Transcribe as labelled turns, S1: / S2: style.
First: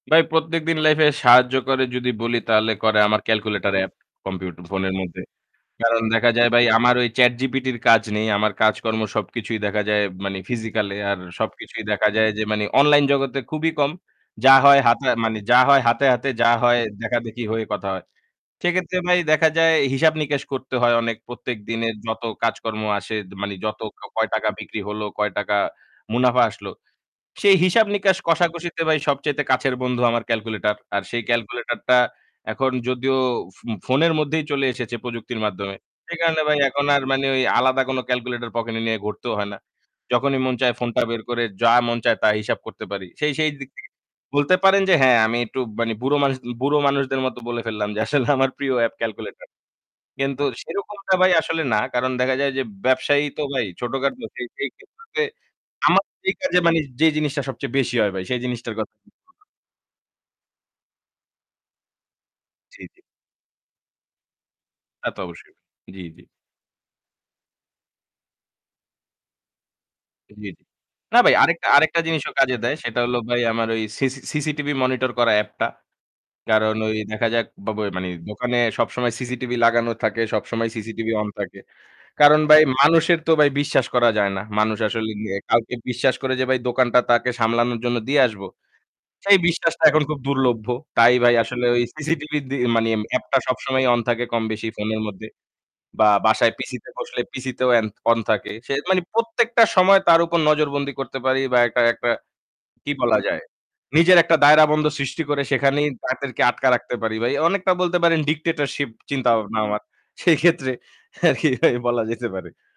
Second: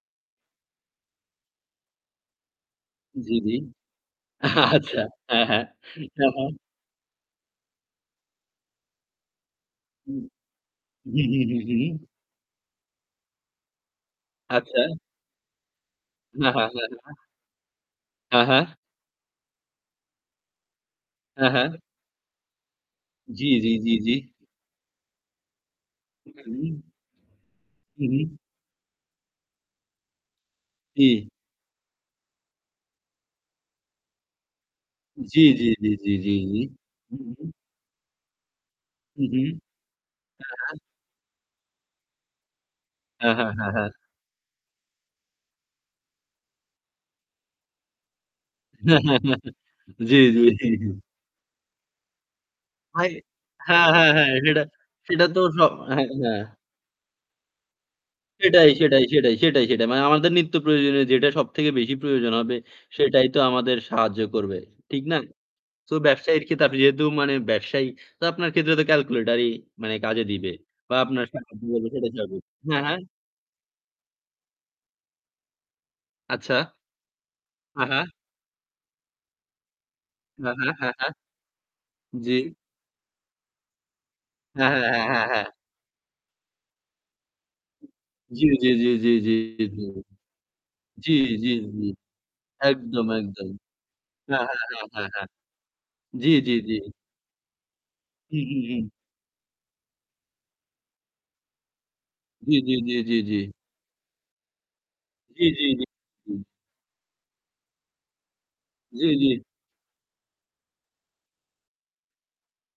S1: ভাই প্রত্যেকদিন life এ সাহায্য করে যদি বলি তাহলে করে আমার
S2: জি, জি।
S1: calculator app, computer ফোনের
S2: আচ্ছা
S1: মধ্যে।
S2: হ্যাঁ, হ্যাঁ,
S1: কারণ
S2: হ্যাঁ,
S1: দেখা যায়
S2: হ্যাঁ।
S1: ভাই আমার ওই ChatGPT র কাজ নেই, আমার কাজকর্ম সবকিছুই দেখা যায়
S2: উম,
S1: মানে physically এ আর
S2: হু, হু, হু।
S1: সবকিছুই দেখা যায় যে মানে online জগতে খুবই কম। যা হয়
S2: আচ্ছা।
S1: হাতে মানে যা হয় হাতে, হাতে, যা
S2: হ্যাঁ, হ্যাঁ,
S1: হয়
S2: হ্যাঁ, হ্যাঁ।
S1: দেখাদেখি হয়ে কথা হয়।
S2: হ্যাঁ, হ্যাঁ।
S1: সেক্ষেত্রে ভাই দেখা যায় হিসাব নিকাশ করতে হয় অনেক।
S2: হ্যাঁ, হ্যাঁ।
S1: প্রত্যেকদিনের যত কাজকর্ম আসে
S2: জি,
S1: মানে
S2: জি,
S1: যত
S2: জি,
S1: কাও
S2: জি।
S1: কয় টাকা বিক্রি হলো, কয় টাকা মুনাফা আসলো?
S2: হুম।
S1: সেই হিসাব
S2: উ
S1: নিকাশ
S2: হুম।
S1: কষাকষিতে ভাই সবচাইতে কাছের বন্ধু আমার calculator। আর সেই
S2: জি।
S1: calculator টা এখন যদিও ফুম ফোনের মধ্যেই চলে এসেছে প্রযুক্তির
S2: জি। জি,
S1: মাধ্যমে।
S2: জি, জি,
S1: সেই
S2: জি,
S1: কারণে ভাই
S2: জি।
S1: এখন আর
S2: উ
S1: মানে ওই
S2: হুম।
S1: আলাদা কোন calculator পকেটে নিয়ে
S2: উ
S1: ঘুরতেও
S2: হুম।
S1: হয় না। যখনই মন
S2: হ্যাঁ,
S1: চায়
S2: হ্যাঁ।
S1: ফোনটা বের করে যা মন চায় তা হিসাব করতে পারি। সেই
S2: হ্যাঁ, হ্যাঁ,
S1: সেই
S2: হ্যাঁ,
S1: দিক থেকে
S2: হ্যাঁ।
S1: বলতে পারেন যে হ্যাঁ আমি একটু মানে বুড়ো মানুষ বুড়ো মানুষ দের মতো বলে ফেললাম যে আসলে আমার প্রিয় app calculator।
S2: জি,
S1: কিন্তু
S2: জি, জি।
S1: সেরকমটা ভাই আসলে না। কারণ দেখা যায় যে,
S2: ভাই
S1: ব্যবসায়ী তো ভাই
S2: হ্যাঁ, হ্যাঁ,
S1: ছোটখাটো
S2: হ্যাঁ
S1: সেই
S2: সেটা
S1: সেই ক্ষেত্রে
S2: সেটা তো সব।
S1: আমার
S2: হ্যাঁ,
S1: এই
S2: হ্যাঁ।
S1: কাজে মানে যে জিনিসটা সবচেয়ে বেশি হয় ভাই সেই
S2: সেটাই,
S1: জিনিসটার কথা
S2: সেটাই, সেটাই,
S1: [unintelligible]
S2: সেটাই, সেটাই। মানে আমাদের নিত্য প্রয়োজনীয় যেটা সব থেকে বেশি প্রয়োজন হবে।
S1: জি, জি।
S2: সেটাই তো আমাদের সাহায্য করবে। ঠিক
S1: তা
S2: না?
S1: তো অবশ্যই।
S2: তো
S1: জি, জি।
S2: ব্যবসায়ীর ক্ষেত্রে তাদের যেহেতু মানে ব্যবসায়ী তো আপনার ক্ষেত্রে তো calculator-ই মানে কাজে
S1: জি, জি।
S2: দিবে বা
S1: না
S2: আপনার
S1: ভাই আরেকটা আরেকটা জিনিসও
S2: [unintelligible]
S1: কাজে দেয়
S2: হ্যাঁ,
S1: সেটা
S2: হ্যাঁ।
S1: হলো ভাই আমার ওই সিসি CCTV monitor করা app টা।
S2: আচ্ছা।
S1: কারণ ওই দেখা যাক
S2: হ্যাঁ,
S1: বাবয়
S2: হ্যাঁ।
S1: মানে দোকানে সবসময় CCTV লাগানো থাকে,
S2: হ্যাঁ,
S1: সবসময়
S2: হ্যাঁ, হ্যাঁ,
S1: CCTV
S2: হ্যাঁ।
S1: on থাকে।
S2: জি।
S1: কারণ ভাই মানুষের তো ভাই বিশ্বাস করা যায় না।
S2: হ্যাঁ।
S1: মানুষ
S2: হ্যাঁ, হ্যাঁ,
S1: আসলে
S2: হ্যাঁ,
S1: নে
S2: হ্যাঁ।
S1: কাউকে বিশ্বাস করে যে ভাই দোকানটা তাকে সামলানোর জন্য দিয়ে
S2: জি,
S1: আসবো
S2: জি, জি, জি, জি।
S1: সেই বিশ্বাসটা এখন খুব দুর্লভ।
S2: জি,
S1: তাই ভাই
S2: জি,
S1: আসলে ওই
S2: জি।
S1: CCTV দি মানে
S2: একদম,
S1: app টা
S2: একদম।
S1: সবসময়ই on থাকে কম
S2: হ্যাঁ,
S1: বেশি
S2: হ্যাঁ,
S1: ফোনের
S2: হ্যাঁ, হ্যাঁ।
S1: মধ্যে বা
S2: জি, জি,
S1: বাসায় PC
S2: জি।
S1: তে বসলে PC তেও এ্যান on
S2: হু,
S1: থাকে।
S2: হু,
S1: সে
S2: হুম।
S1: মানে প্রত্যেকটা সময় তার উপর নজরবন্দি করতে পারি বা একটা একটা,
S2: জি, জি,
S1: কি
S2: জি, জি,
S1: বলা
S2: জি, জি।
S1: যায়? নিজের একটা দায়রাবন্ধ সৃষ্টি করে
S2: জি, জি,
S1: সেখানেই
S2: জি।
S1: তাদেরকে আটকা রাখতে পারি। ভাই অনেকটা বলতে পারেন dictatorship
S2: জি, জি।
S1: চিন্তাভাবনা আমার সেই ক্ষেত্রে আর কি ভাই বলা যেতে পারে